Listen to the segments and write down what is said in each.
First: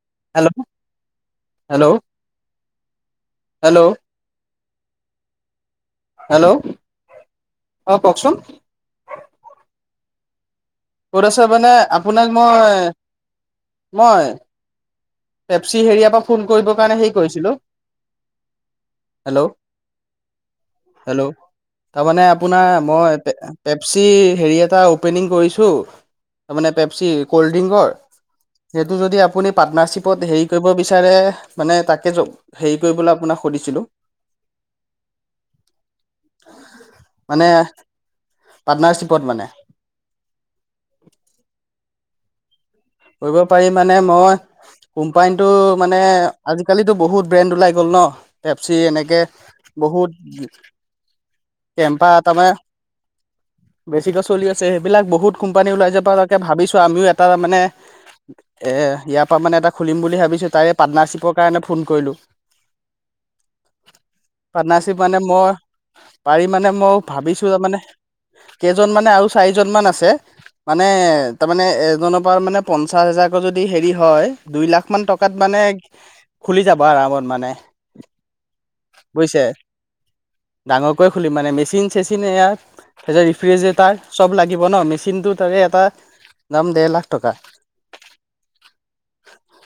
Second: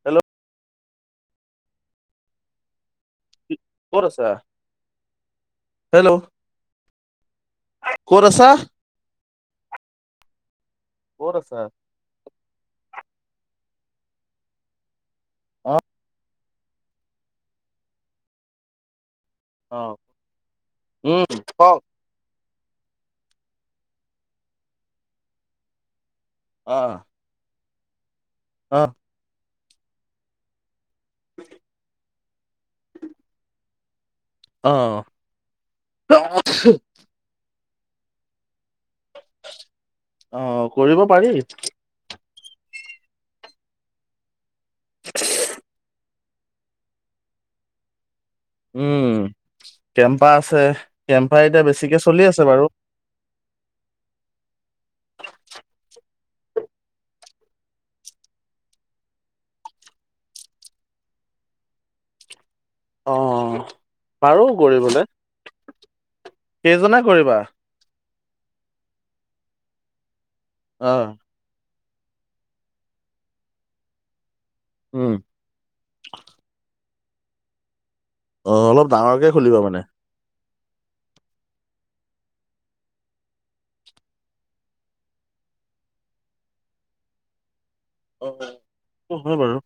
Hello. Hello hello hello. ক'ত আছা, hello অ ক'ত কওকচোন আছা? ক'ত আছে মানে আপোনাক মই, মই অ পেপচি হেৰিয়াৰ পৰা ফোন কৰিবৰ কাৰণে হেৰি কৰিছিলো, হেল্ল' অ', হেল্ল' উম, কওঁক। তাৰমানে আপোনাৰ মই পেপচিৰ হেৰি এটা অপেনিং কৰিছোঁ তাৰমানে অ পেপচি ক'লড্ৰিংকৰ, অ সেইটো যদি আপুনি পাৰ্টনাৰশ্বিপত হেৰি কৰিব বিচা চাৰে মানে তাকে য হেৰি কৰিবলৈ আপোনাক সুধিছিলো। অ'। মানে, পাৰ্টনাৰশ্বিপত মানে। অ', কৰিব পাৰি। কৰিব পাৰি মানে মই, কোম্পানীটো মানে আজিকালিতো বহুত ব্ৰেণ্ড ওলাই গ'ল ন'। পেপচি উম এনেকে কেম্পা আছে বহুত কেম্পা এতিয়া বেছিকে কেম্পা চলি আছে তাৰমানে বাৰু বেছিকে চলি আছে সেইবিলাক বহুত কোম্পানী ওলাই যোৱাপা তাকে ভাবিছোঁ আমিও এটা মানে এ ইয়াৰ পৰা মানে এটা খুলিম বুলি ভাবিছো তাৰে পাৰ্টনাৰশ্বিপৰ কাৰণে ফোন কৰিলোঁ। অ পাৰো কৰিবলে পাৰ্টনাৰশ্বিপ মানে মই পাৰি মানে কেইজনে মই কৰিবা ভাবিছো তাৰ মমানে কেইজন মানে আৰু চাৰিজন মান আছে, অ মানে তাৰমানানে এজনৰ পৰা মানে পঞ্চাশ হাজাৰকৈ যদি হেৰি হয় দুই লাখ মান উম টকাত মানে খুলি যাব আৰামত মানে। অ', অলপ ডাঙৰকে বুজিছে খুলিবা মানে। ডাঙৰকৈ খুলিম মানে মেচিন চেচিনে এয়া তাৰপিছত ৰিফ্ৰিজৰেটাৰ চব লাগিব ন', মেচিনটো ধৰি এটা দাম দেৰ লাখ টকা। সেটো হয় বাৰু।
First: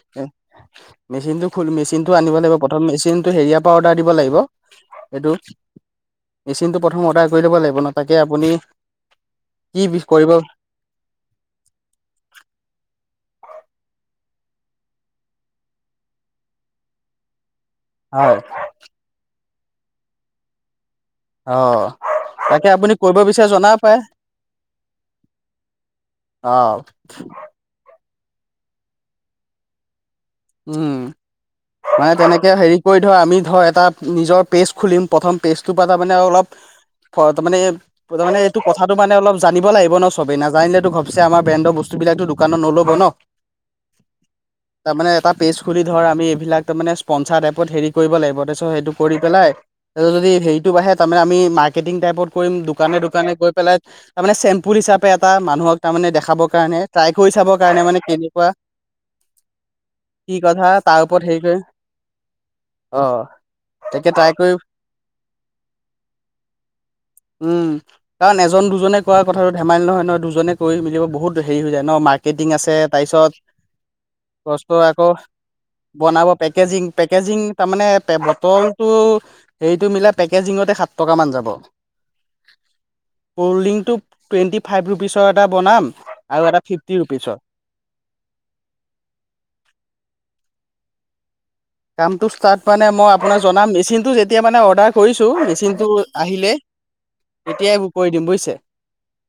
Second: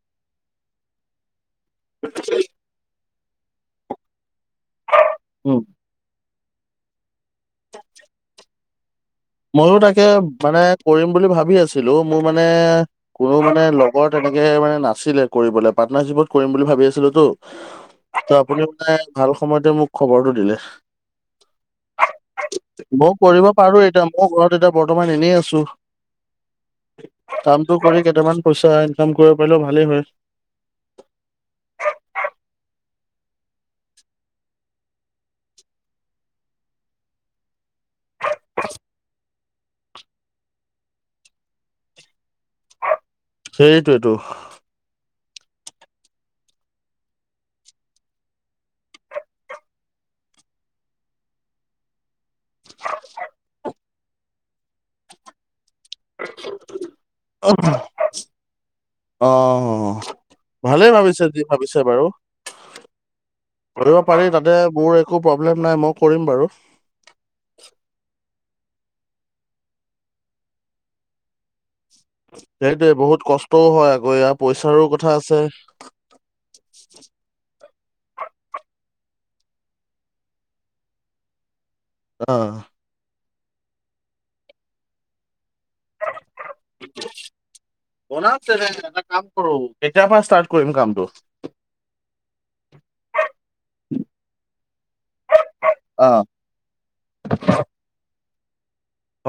মেচিনটো খুল মেচিনটো আনিব লাগিব প্ৰথম মেচিনটো হেৰিয়াৰ পৰা অৰ্ডাৰ দিব লাগিব এইটো উম মেচিনটো প্ৰথম অৰ্ডাৰ কৰি ল'ব লাগিব ন', তাকে আপুনি ময়ো কি তাকে কৰিব মানে কৰিম বুলি ভাবি আছিলো মোৰ মানে মোৰ মানে লগৰ তেনেকে মানে নাছিলে কৰিবলৈ, পাৰ্টনাৰশ্বিপত কৰিম বুলি ভাবি আছিলোতো। ত' হয় আপুনি মানে ভাল সময়তে মোক খবৰটো দিলে। অ', তাকে আপুনি ময়ো কৰিব বিচাৰে পাৰো জনাব পাৰে। এতিয়া ময়ো ঘৰত এতিয়া বৰ্তমান এনেই আছো। অ কামটো কৰি কেইটামান পইচা ইনকাম কৰিব পাৰিলেও ভালেই হয়। উম। মানে তেনেকে হেৰি কৰি ধৰ আমি ধ এটা নিজৰ পেজ খুলিম প্ৰথম পেজটোৰ পৰা তাৰমানে অলপ ফ তাৰমানে তাৰ মানে এইটো কথাটো মানে অলপ জানিব লাগিব ন' চবেই নাজানিলেতো ঘপছে আমাৰ ব্ৰেণ্ডৰ বস্তুবিলাকতো দোকানত নল'ব ন'। সেইটোৱেতো। তাৰ মানে এটা পেজ খুলি ধৰ আমি এইবিলাক তাৰমানে স্পনচাৰ টাইপত হেৰি কৰিব লাগিব তাৰপিছত সেইটো কৰি পেলাই ত যদি হেৰিটো বাঢ়ে তাৰমানে আমি মাৰ্কেটিং টাইপত কৰিম দোকানে দোকানে গৈ পেলাই তাৰমানে চেম্পুল হিচাপে এটা মানুহক তাৰমানে দেখাবৰ কাৰণে ট্ৰাই কৰি চাবৰ কাৰণে মানে কেনেকুৱা। অ', কি কথা ভালেই তাৰ ওপৰত ভাবিছে যি হেৰি কৰি ভাবিছা। অ' তাকে পাৰি ট্ৰাই কৰি তাতে মোৰ একো প্ৰব্লেম নাই মই কৰিম বাৰু উম, কাৰণ এজন দুজনে ক কথাটো ধেমালি নহয়, নহয়, দুজনেৈ মিলিব বহুত হেৰি হৈ যায় ন ম সেইটোয়ে বহুত কষ্টও হয়, আকৌ ইাৰ বস্ত পইচাৰো আকৌ কথা আছে বনাব পেকেজিং পেকেজিং তাৰ মমানে বটলটো এইটো মিলা পেকেজিঙতে সাত টকা মান যাব অ কল ড্ৰিংকটো টুৱেন্টি ফাইভ ৰুপিচৰ এটা বনাম আৰু এটা ফিফটি ৰুপিছ হয় বছে এটা কাম কৰো কেতিয়া পা ষ্টাৰ্ট কৰম কামটো [unintelligible] কামটো ষ্টাৰ্ট মানে মই আপোনাক জনাম, মেচিনটো যেতিয়া মানে অৰ্ডাৰ কৰিছোঁ মেচিনটো অ আহিলে তেতিয় এইবোৰ কৰি দিম বুজিছে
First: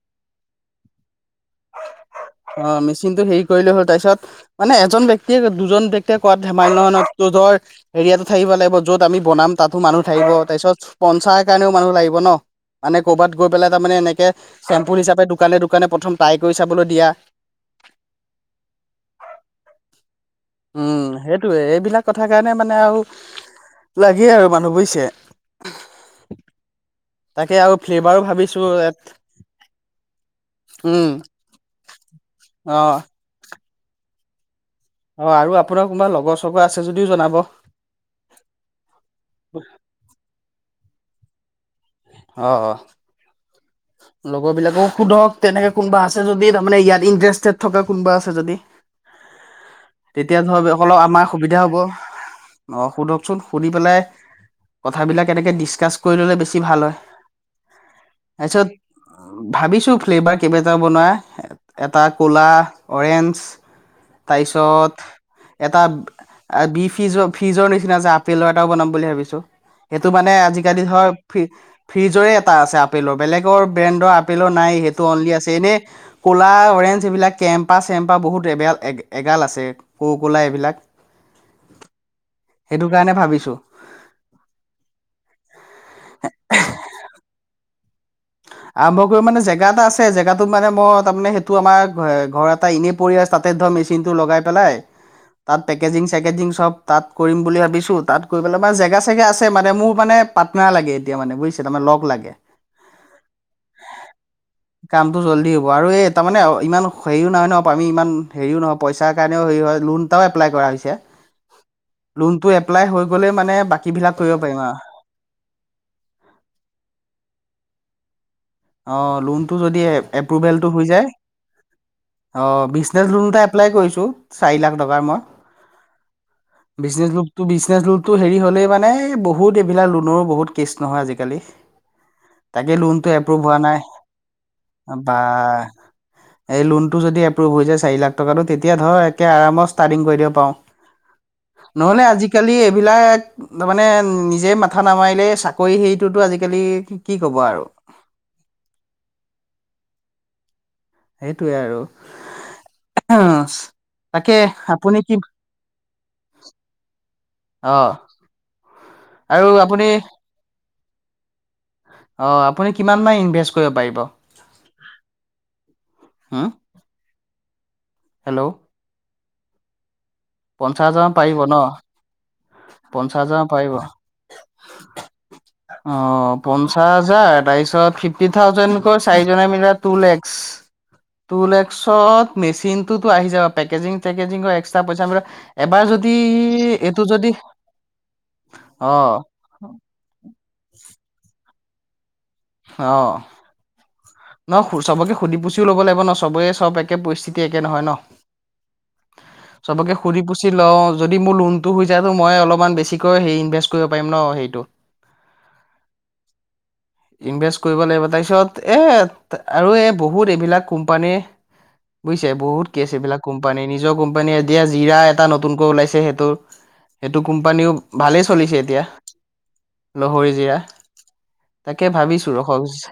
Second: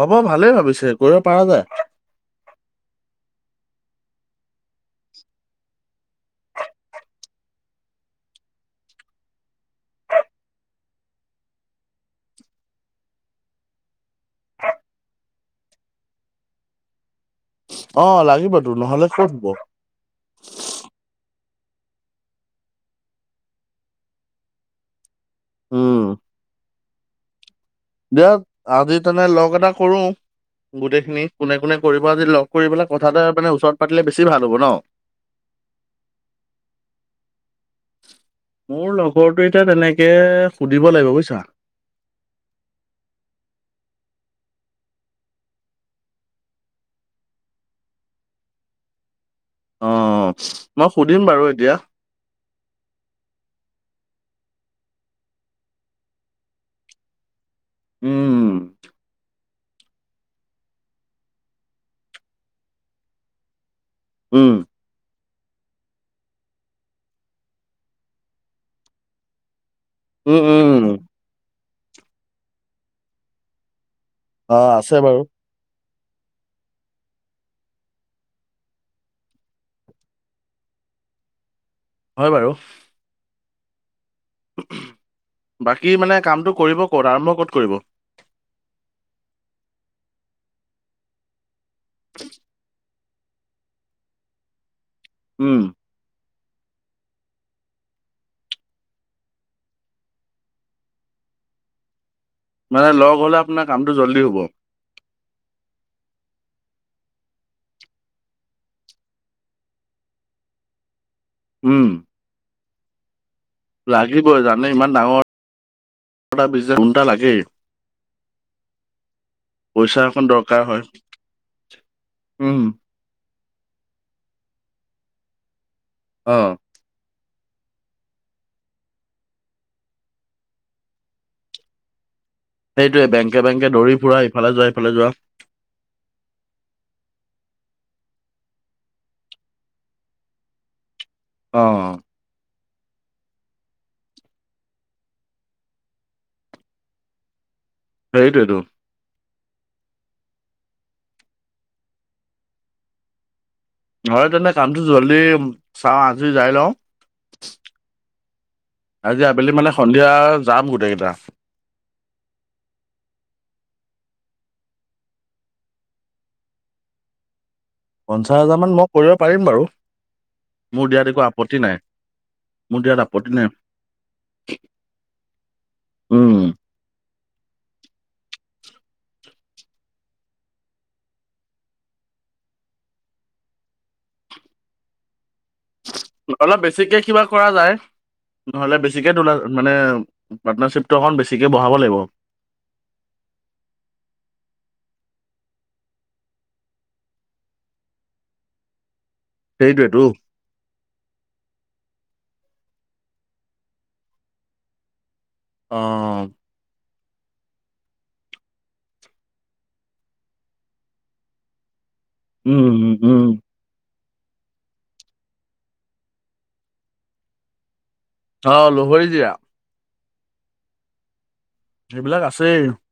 হ'ব ভালেই ভাবিছে কৰিব পাৰ যায় অ', মেচিন টো হেৰি কৰিলে হ'ল তাৰপিছত মানে, এজন ব্যক্তিয়ে দুজন ব্যক্তিয়ে কাত হেমালয়ত ধৰ হেৰিয়াতো থাকিব লাগিব, য'ত আমি বনাম তাতো মানুহ থাকিব তাৰপিছত পঞ্চায়ৰ কাৰণেও মানুহ লাগিব ন মানে ক'ৰবাত গৈ পেলাই তাৰ মমানে এনেকে চেম্পু হিচাপে দোকানে দোকানে প্ৰথম ট্ৰাই কৰি চাবলৈ দিয়া অ', লাগিবতো নহলে কত হব উম, সেইটয়ে এইবিলাক কথা কাৰণে মানে আৰু লাগেই আৰু মানুহ বছে উ তাকে আ ফ দিয়া আজি তেনে লগ এটা কৰো উম। গোটেইখিনি কোনে কোনে কৰিব যদি লগ কৰি পেলাই অ', কথা এ মানে ওচৰত পাতিলে বেছি ভাল হব ন অ', ৰু আপোনাৰ কোনোবা লগৰ চগৰ আছে যদিও জনাব মোৰ লগৰটো এতিয়া তেনেকৈ সুধিব লাগিব বুজিছা অ', লগৰবিলাককো সোধক, তেনেকে কোনবা আছে যদি তাৰমানে ইয়াত ইণ্টাৰেষ্টেড থকা কোনোবা আছে যদি অ তেতিয়া ধৰ মই অকল সুধিম আমাৰ বাৰু সুবিধা এতিয়া হ'ব অ', সোধকচোন সুধি পেলাই কথাবিলাক এনেকৈ ডিছকাছ কৰি ল'লে বেছি ভাল হয় উম, তাৰপিছত ভাবিছো ফ্লেভাৰ কেইবাটাও বনোৱা এটা ক'লা অৰেঞ্জ উম তাৰপিছত এটা বি ফিজৰ ফ্ৰিজৰ নিচিনা যে আপেলৰ এটাও বনাম বুলি ভাবিছো সেইটো মানে উম আজিকালি উম ধৰ, ফ্ৰিজৰে এটা আছে আপেলৰ বেলেগৰ ব্ৰেণ্ডৰ প অ নাই আছে বাৰু সেইটোলি এনেই ক'লা অৰেঞ্জ এইবিলাক কেম্পা চেম্পা বহুত এবাল এ এগাল আছে কো এইবিলাক হয় বাৰু সেইটো কাৰণে ভাবিছো বাকী মানে কামটো কৰিব ক'ত আৰম্ভ ক'ত কৰিব আৰম্ভ কৰি মানে জেগা এটা আছে জেগাটো মানে মই তাৰমানে সেইটো আমাৰ ঘ এটা এনেই উম [unintelligible] পেকেজিং চেকেজিং চব তাত কৰিম বুলি ভাবিছোঁ তাত কৰি পেলাই মানে জেগা চেগা আছে মানে মোৰ মানে পাট্নাৰ লাগে, এতিয়ানে বুজিছ তাৰমাৰ লগ লাগে মানে লগ হলে আপোনাৰ কামটো জল্দি হ'ব কামত জল্দি হব, আৰু এই তাৰমানে অ ইমান হেৰিও নহয় নহয় আমি ইমান হেৰিও নহ পইচাৰ কাৰণেও হেৰি হয় লোন এটাও এপ্লাই কৰা হৈছে উম, লোন টো এপ্লাই হৈ গলে মানে বা লাগিবই জানে ইমান ডাঙৰটা বি ঘন্টা লাগেই অ, লোনটো যদি পইচা এখন দৰকাৰ এপ্ৰোভেলটো হয় হৈ যায় অ উম বিশ লোন এটা এপ্লাই কৰিছোঁ চাৰি লাখ টকাৰ মই। অঁ। বিজনেছ লোনটো বিজনেছ লোনটো হেৰি হ'লেই মানে বহুত এইবিলাক লোনৰো বহুত কেছ নহয় আজিকালি। তাকে সেইটোৱে লোনটো বেংকে এপ্ৰোভ হোৱা বেংকে নাই দৌৰি ফুৰা ইফালে যোৱা ইফালে যোৱা বা। এই লোনটো যদি এপ্ৰুভ হৈ যায় চাৰি লাখ টকাটো তেতিয়া ধৰ একে আৰামত ষ্টাৰ্টিং কৰি দিব পাৰো। [unintelligible] নহ'লে আজিকালি এইবিলাক তাৰ মানে নিজে মাথা নামাৰিলে চাকৰি হেৰিটোতো আজিকালি কি ক'ব আৰু। সেইটোৱেইটো। সেইটোৱে আৰু। হয় তাকে তেনে কামটো আপুনি কি জল্দি চাওঁ আজি যাই লওঁ। অ' আজি আৰু আবেলি মানে আপুনি সন্ধিয়া যাম গোটেই কেইটা। অ' আপুনি কিমান মান ইনভেষ্ট কৰিব পাৰিব হু? পঞ্চাশ হাজাৰ মান মই কৰিব পাৰিম বাৰু। পঞ্চাছ মোৰ দিয়াত হাজাৰ একো পাৰিব ন আপত্তি নাই মোৰ দিয়াত পঞ্চাছ আপত্তি হাজাৰ নাই পাৰিব। অ' পন উম পঞ্চাছ হাজাৰ তাৰপিছত ফিফটি থাউজেণ্ডকৈ চাৰিজনে মিলাই টু লেক্স। টু লেক্সত মেচিন টোতো আহি যাব, পেকেজিং চেকেজিং এক্সট্ৰা পইচা এবাৰ যদি নহ অলপ বেছিকে এইটো কিবা যদি কৰা যায়, নহলে অ বেছিকে টোলা তোত মানে পাৰ্টনাৰশ্বিপটো অকণ বেছিকৈ বঢ়াব লাগিব। অ'। ন চবকে সুধি পুচিও ল'ব লাগিব ন চবে চব একে পৰিস্থিতি একে নহয় ন? চবকে সেইটোৱেতো সুধি পুছ ছি লওঁ, যদি মোৰ লোনটো হৈ যায়তো মই অলপমান বেছিকৈ হে ইনভেষ্ট কৰিব পাৰিম ন সেইটো। অঁ। ইনভেষ্ট কৰিব লাগিব, তাৰপিছত এ আৰু এই বহুত এইবিলাক কোম্পানীৰ বুজিছে, বহুত উম কেছ উম এইবিলাক উম। কোম্পানী নিজৰ কোম্পানীয়ে এতিয়া জিৰা এটা নতুনকৈ ওলাইছে সেইটো সেইটো কোম্পানীও ভালেই চলিছে অ এতিয়া লহৰি জিৰা লহৰি জিৰা। কে সেইবিলাক ভাবিছো আছেই ৰসক,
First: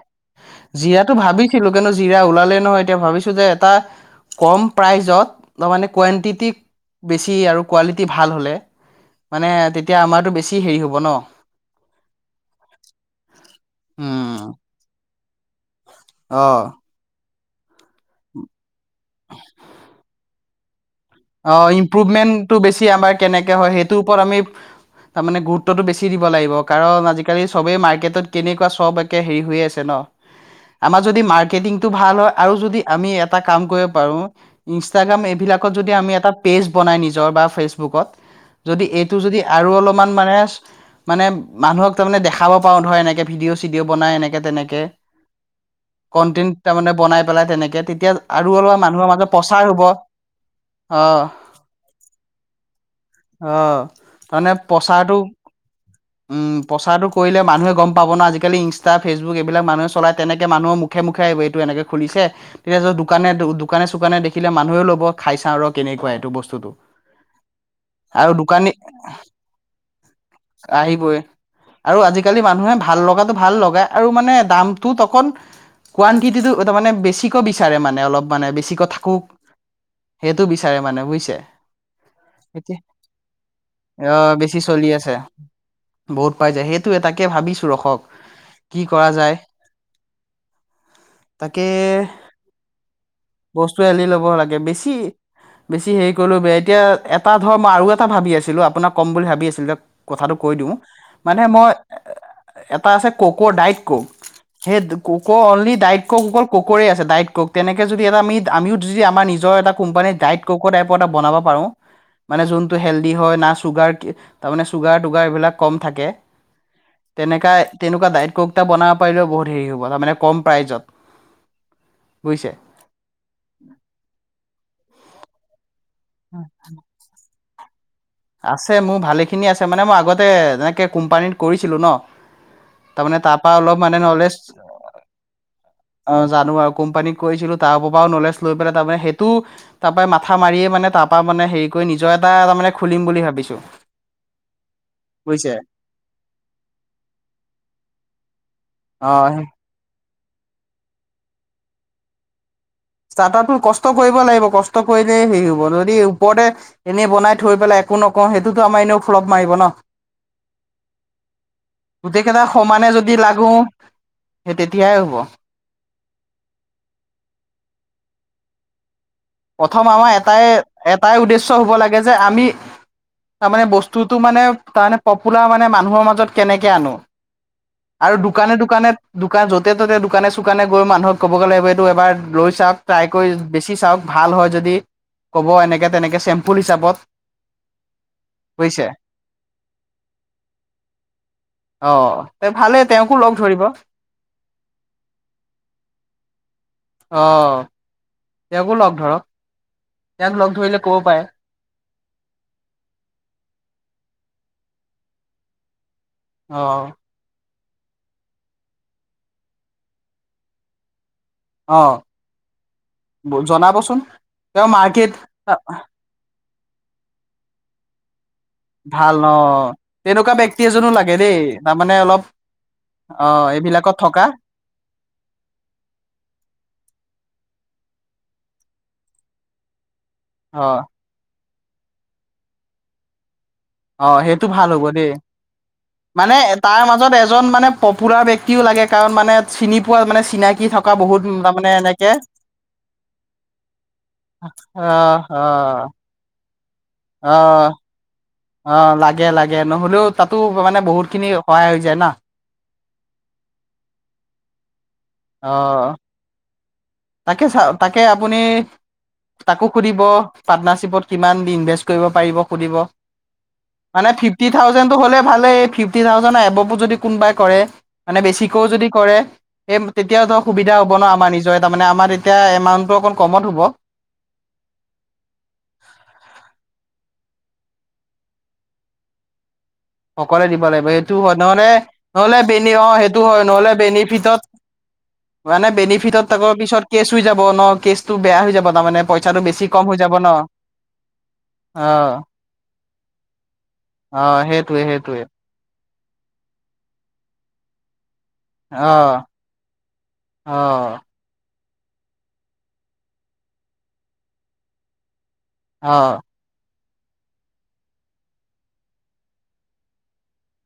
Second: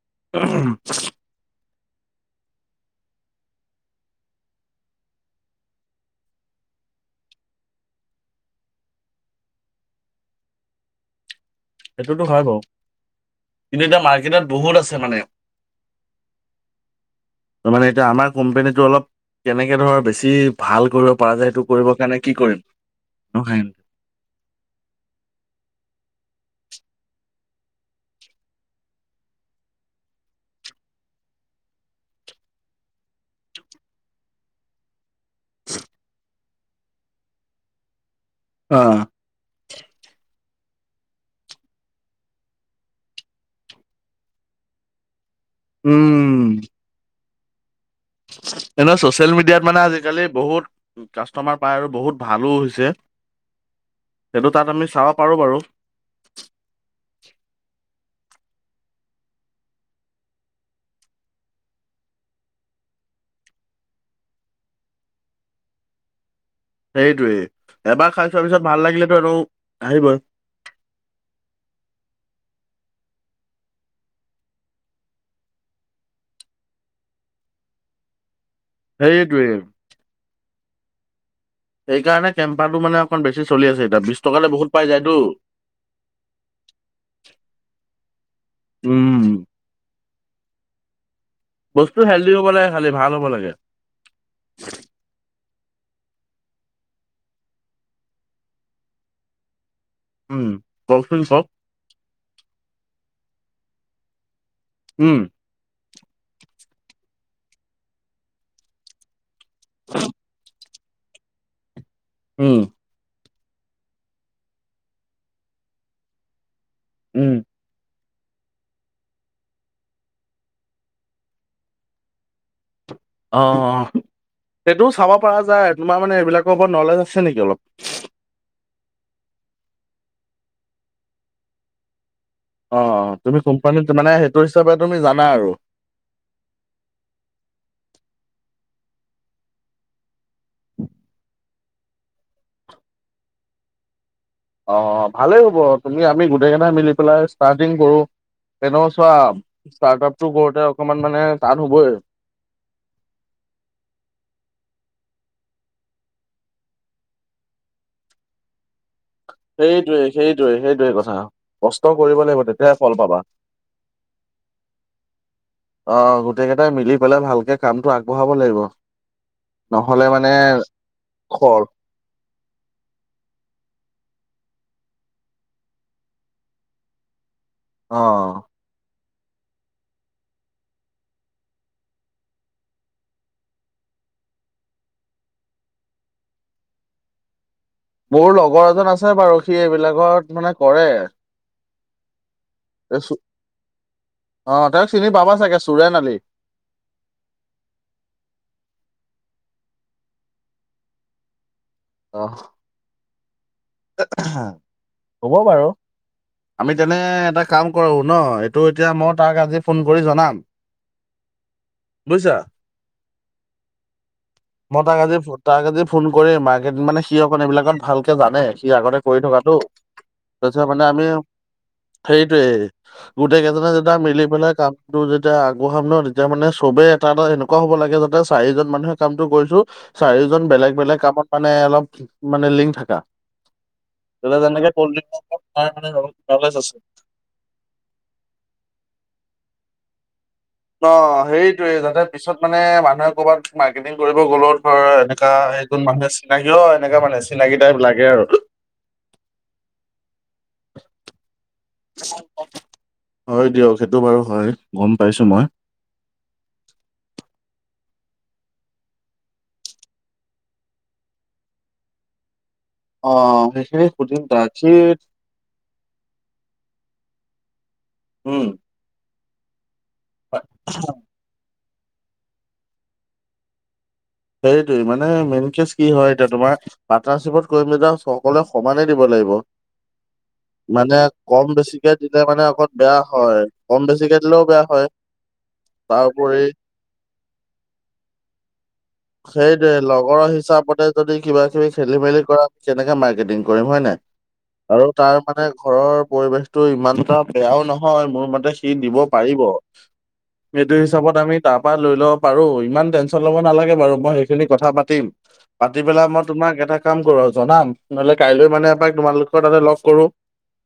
জীৰাতো ভাবি ছিলো কাৰনে জিৰা ওলালে নহয় এতিয়া ভাবিছো যে, এটা কম প্ৰাইজত তাৰমানে কুৱণ্টিটি বেছি আৰু কোৱালিটি ভাল হ'লে মানে তেতিয়া আমাৰতো বেছি হেৰি হ'ব ন। সেইটোতো হয় বাৰু, কিন্তু এতিয়া উম মাৰ্কেটত বহুত আছে মানে। অ'। ত মানে এতিয়া আমাৰ কোম্পেনীটো অলপ কেনেকৈ ধৰ বেছি ভাল কৰিব পৰা যায় সেইটো অ' কৰিবৰ কাৰণে কি ইম্প্ৰুভমেন্টটো কৰিম বেছি আমাৰ কেনেকে হয়, সেইটোৰ ওপৰত আমি তাৰ মানে গুৰুত্বতটো বেছি দিব লাগিব, কাৰণ আজিকালি চবেই মাৰ্কেটত কেনেকুৱা চব কে হেৰি হৈয়ে আছে ন। আমাৰ যদি মাৰ্কেটিংটো ভাল হয়, আৰু যদি আমি এটা কাম কৰিব পাৰো ইনষ্টাগ্ৰাম এইবিলাকত যদি আমি এটা পেজ বনাই নিজৰ বা ফেচবুকত, যদি অ', এইটো য আৰু অলপমান মানে মানে মানুহক তাৰমানে দেখাব পাৰওঁ ধৰ এনেকে ভিডিঅ' চিডিঅ' বনাই এনেকে তেনেকে কনটেন তাৰমানে বনাই পেলাই তেনেকে তেতিয়া আৰু অলপ এনেও মানুহৰ মাজত ছচিয়েল মিডিয়াত প্ৰচাৰ মানে হ'ব অ আজিকালি বহুত কাষ্টমাৰ পায় আৰু বহুত ভালো হৈছে, অ সেইটো তাৰমানে তাত আমি চাব প্ৰচাৰটো পাৰোঁ বাৰু। উম প্ৰচাৰটো কৰিলে মানুহে গ'ম পাব না, আজিকালি ইনষ্টা ফেচবুক এইবিলাক মানুহে চলাই তেনেকৈ মানুহৰ মুখ এইটো এনেকে খুলিছে, তেতিয়াত দোকানে দোকান চোকানে দেখিলে মানুহে ল'ব। খাই চাওঁ ৰ কেনেকুৱা এইটো বস্তুটো। সেইটোৱে এবাৰ আৰু খাই চোৱাৰ পিছত দোকানী ভাল লাগিলেতো আৰু আহিবই। আহিবই। আৰু আজিকালি মানুহে ভাল লগাতটো ভাল লগাই আৰু মানে দামটোত অকণ কুৱানটিটিটো তাৰ মানে বেছিকৈ বিচাৰে মানে অলপ মানে বেছি সেইটোৱেই। সেইটো বিচাৰে মানে বুজিছে। সেইকাৰণে এতিয়া কেম্পাটো মানে অকণ বেছি চলি আছে এতিয়া অ বিশ টকাতে বেছি বহুত চলি পাই আছে যায়তো। বহুত পাই যায়, সেইটো এ তাকে ভাবিছো ৰখক কি কৰা উম, যায়। তাকে বস্তু হেল্ডি হ'ব লাগে খালি ভাল হ'ব লাগে, বস্তু এলি ল'ব লাগে বেছি বেছি হেৰি কৰিলো বেয়া, এতিয়া এটা ধৰ আৰু এটা ভাবি আছিলো আপোনাক কম বুলি ভাবি আছিলো কথাটো উম, কৈ দিওঁ কওকচোন মানে কওক, মই এটা আছে ককৰ ডাইট কক। সেই উম, কক অললি দায়িত কক ককৰে আছে ডাইট কক। তেনেকে যদি এটা আমি আমিও যদি আমাৰ নিজৰ এটা কোম্পানীৰ ডাইট কওক বনাব পাৰো। মানে উম, যোনটো হেল্ডি হয় না চুগাৰ তাৰমানে চুগাৰ টুগাৰ এইবিলাক কম থাকে, উম, তেনেকা তেনেকুৱা ডায়ট কক এটা বনাব পাৰিলেও বহুত হেৰি হ'ব তাৰমানে কম প্ৰাইজত। বুজিছে? অ সেইটোও চাব পৰা যায়, তোমাৰ মানে এইবিলাকৰ ওপৰত নলেজ আছে নেকি অলপ। আছে মোৰ ভালেখিনি আছে, মানে মই আগতে এনেকে কোম্পানীত কৰিছিলো ন। অ তাৰমানে তুমি তাৰপৰা অলপ কোম্পানীত মানে সেইটো নলেজ হিচাপে তুমি জানা আৰু। অ জানো আৰু কোম্পানীক কৈছিলো তাৰ পৰাও নলেজ লৈ পেলাই তাৰে সেইটো তাৰ পৰা মাথা মাৰিয়ে মানে তাৰ পৰা মানে হেৰি কৰি নিজৰ এটা তাৰ মে খুলিম বুলি ভাবিছোঁ। অ ভালেই হ'ব, তুমি আমি গোটেই কেইটাই মিলি পেলাই ষ্টাৰ্টিং কৰো। তেনেকুৱা অ চোৱা ষ্টাৰ্ট আপ টো কৰতে অকমান মানে টান হবই ষ্টাৰ্টআপটো কষ্ট কৰিব লাগিব, কষ্ট কৰিলে হেৰি হ'ব। যদি ওপৰতে এনেই বনাই থৈ পেলাই একো নকওঁ সেইটোতো আমাৰ এনেও ফ্লপ মাৰিব ন। সেইটোৱে সেইটোৱে সেইটোৱে কথা। কষ্ট কৰিব গোটেই লাগিব কেইটা তেতিয়াহে সমানে ফল যদি পাবা লাগো সেই তেতিয়াই হ'ব। অ গোটেই কেইটাই মিলি পেলাই ভালকে কামটো আগবঢ়াব লাগিব। প্ৰথম নহ'লে আমাৰ মানে এটাই এটাই উদ্দেশ্য খৰ হ'ব লাগে যে আমি তাৰ মানে বস্তুতটো মানে তাৰমানে পপুলাৰ মানে মানুহৰ মাজত কেনেকে আনো। অ', দোকানে দা দোকানে দোকান যতে ত'তে দোকানে চুকানে গৈ মানুহক ক'বগে লাগিব এইটো এবাৰ লৈ চাওক ট্ৰাই কৰি বেছি চাওক। ভাল হয় যদি, ক'ব এনেকৈ-তেনেকৈ চেম্পুল হিচাপত। মোৰ লগৰ বুজিছে এজন আছে বাৰু সি এইবিলাকত মানে কৰে। অ। তে ভালে তেওঁকো লগ ধৰিব অ তেওঁক চিনি পাবা চাগে চুৰেন আলি। অ। তেওঁকো লগ ধৰ। ইয়াক লগ ধৰিলে কব পাৰে। [inaudible] হ'ব বাৰু অ আমি তেনে এটা কাম কৰো ন, এইটো এতিয়া মই তাক আজি ফোন কৰি জনাম। অ বুজিছা। জনাবচোন, তেওঁ মই তাক আজি মাৰ্কেট তাক আজি ফোন কৰি মাৰ্কেট মানে সি অক এইবিলাকত ভালকে জানে। সি আগতে ভাল কৰি অ থকাাতটো, তেনেকুৱা ব্যক্তি তাৰপিছত মানে এজনো আমি লাগে দেই তাৰমানে অলপ সেইটোৱেই। অ গোটেই কেইদনা যেটা এইবিলাকত মিলি থকা পেলাই কাম যেতিয়া আগবঢ়াম ন তেতিয়া মানে চবে এটা এটা এনেকুৱা হ'ব লাগে যাতে চাৰিজন মানুহে কামটো কৰিছো চাৰিজন অ বেলেগ বেলেগ কামত মানে অলপ মানে লিংক থাকা। অ তেতিয়া সেইটো ভাল যেনেকে হ'ব কল্ড দেই মানে ড্ৰিংকচ আছে তাৰ মাজত এজন মানে পপুলাৰ ব্যক্তিও লাগে কাৰণ মানে চিনি পোৱা মানে চিনাকি ন থকা বহুত তাৰমানে হেৰিতয়ে যাতে এনেকে পিছত মানে মানুহে ক'ৰবাত মাৰ্কেটিং কৰিব গ'লেও ধৰ অ', এনেককাা অ', এইণ মানুহ আ চিনাকি অ এনেককাা মানে চিনাকি অ', টাইপ লাগে আৰু অ লাগে লাগে নহ'লেও তাতো মানে বহুত খিনি সহায় হৈ যায় না হয় দিয়ক সেইটো বাৰু হয় গম পাইছো মই। অ তাকে চা তাকে আপুনি তাকো সুধিব পাৰ্টনাৰশ্বিপত কিমান দি ইনভেষ্ট কৰিব পাৰিব সুধিব অ সেইখিনি সুধিম তখি ভালে এই ফিফটি থাউজে এবভো যদি কোনোবাই কৰে মানে উম। বেছিকৈও যদি কৰে এ তেতিয়াও ধৰ সুবিধা হ'ব ন আমাৰ নিজৰ তাৰানে আমাৰ তেতিয়া এমাউণ্টটো অকণ কমত হ'ব সেৰিটোৱে মানে মেইন কেচ কি হয় এতিয়া তোমাৰ পাৰ্টনাৰশ্বিপত কৰি মেলা সকলোৱে সমানে দিব লাগিব সকোৱলে দিব লাগিব মানে সেইটো হয় কম নহলে বেছিকে দিলে নহলে মানে অকণ বনি অ বেয়া সেইটো হয় নহলে কম বেছিকে বেনিফিটত দিলেও বেয়া হয়। মানে বেনিফিটত তাৰউপৰি তাকৰ পিছত কেচ হৈ যাব ন কেচটো বেয়া হৈ যাব তাৰমানে পইচাটো বেছি সেইটোয়ে কম হৈ যাব লগৰৰ ন হিচাপতে যদি কিবা কিবি অ খেলি মেলি কৰা কেনেকে মাৰ্কেটিং কৰিম হয় নাই অ সেই আৰু তাৰ মানে ঘৰৰ পৰিৱেশতটো ইমানটা বেয়াও নহয় মোৰ মতে কি অ দিব পাৰিব অ সেইটো হিচাপত আমি তাৰ পৰা লৈ ল'ব পাৰো ইমান টেনশ্যন ল'ব নালাগে বাৰু মই সেইখিনি কথা পাতিম পাতি অ পেলাই মই তোমাক এটা কাম কৰো আৰু জনাম নহ'লে কাইলৈ মানে এবাক তোমালোকৰ তাতে লগ কৰো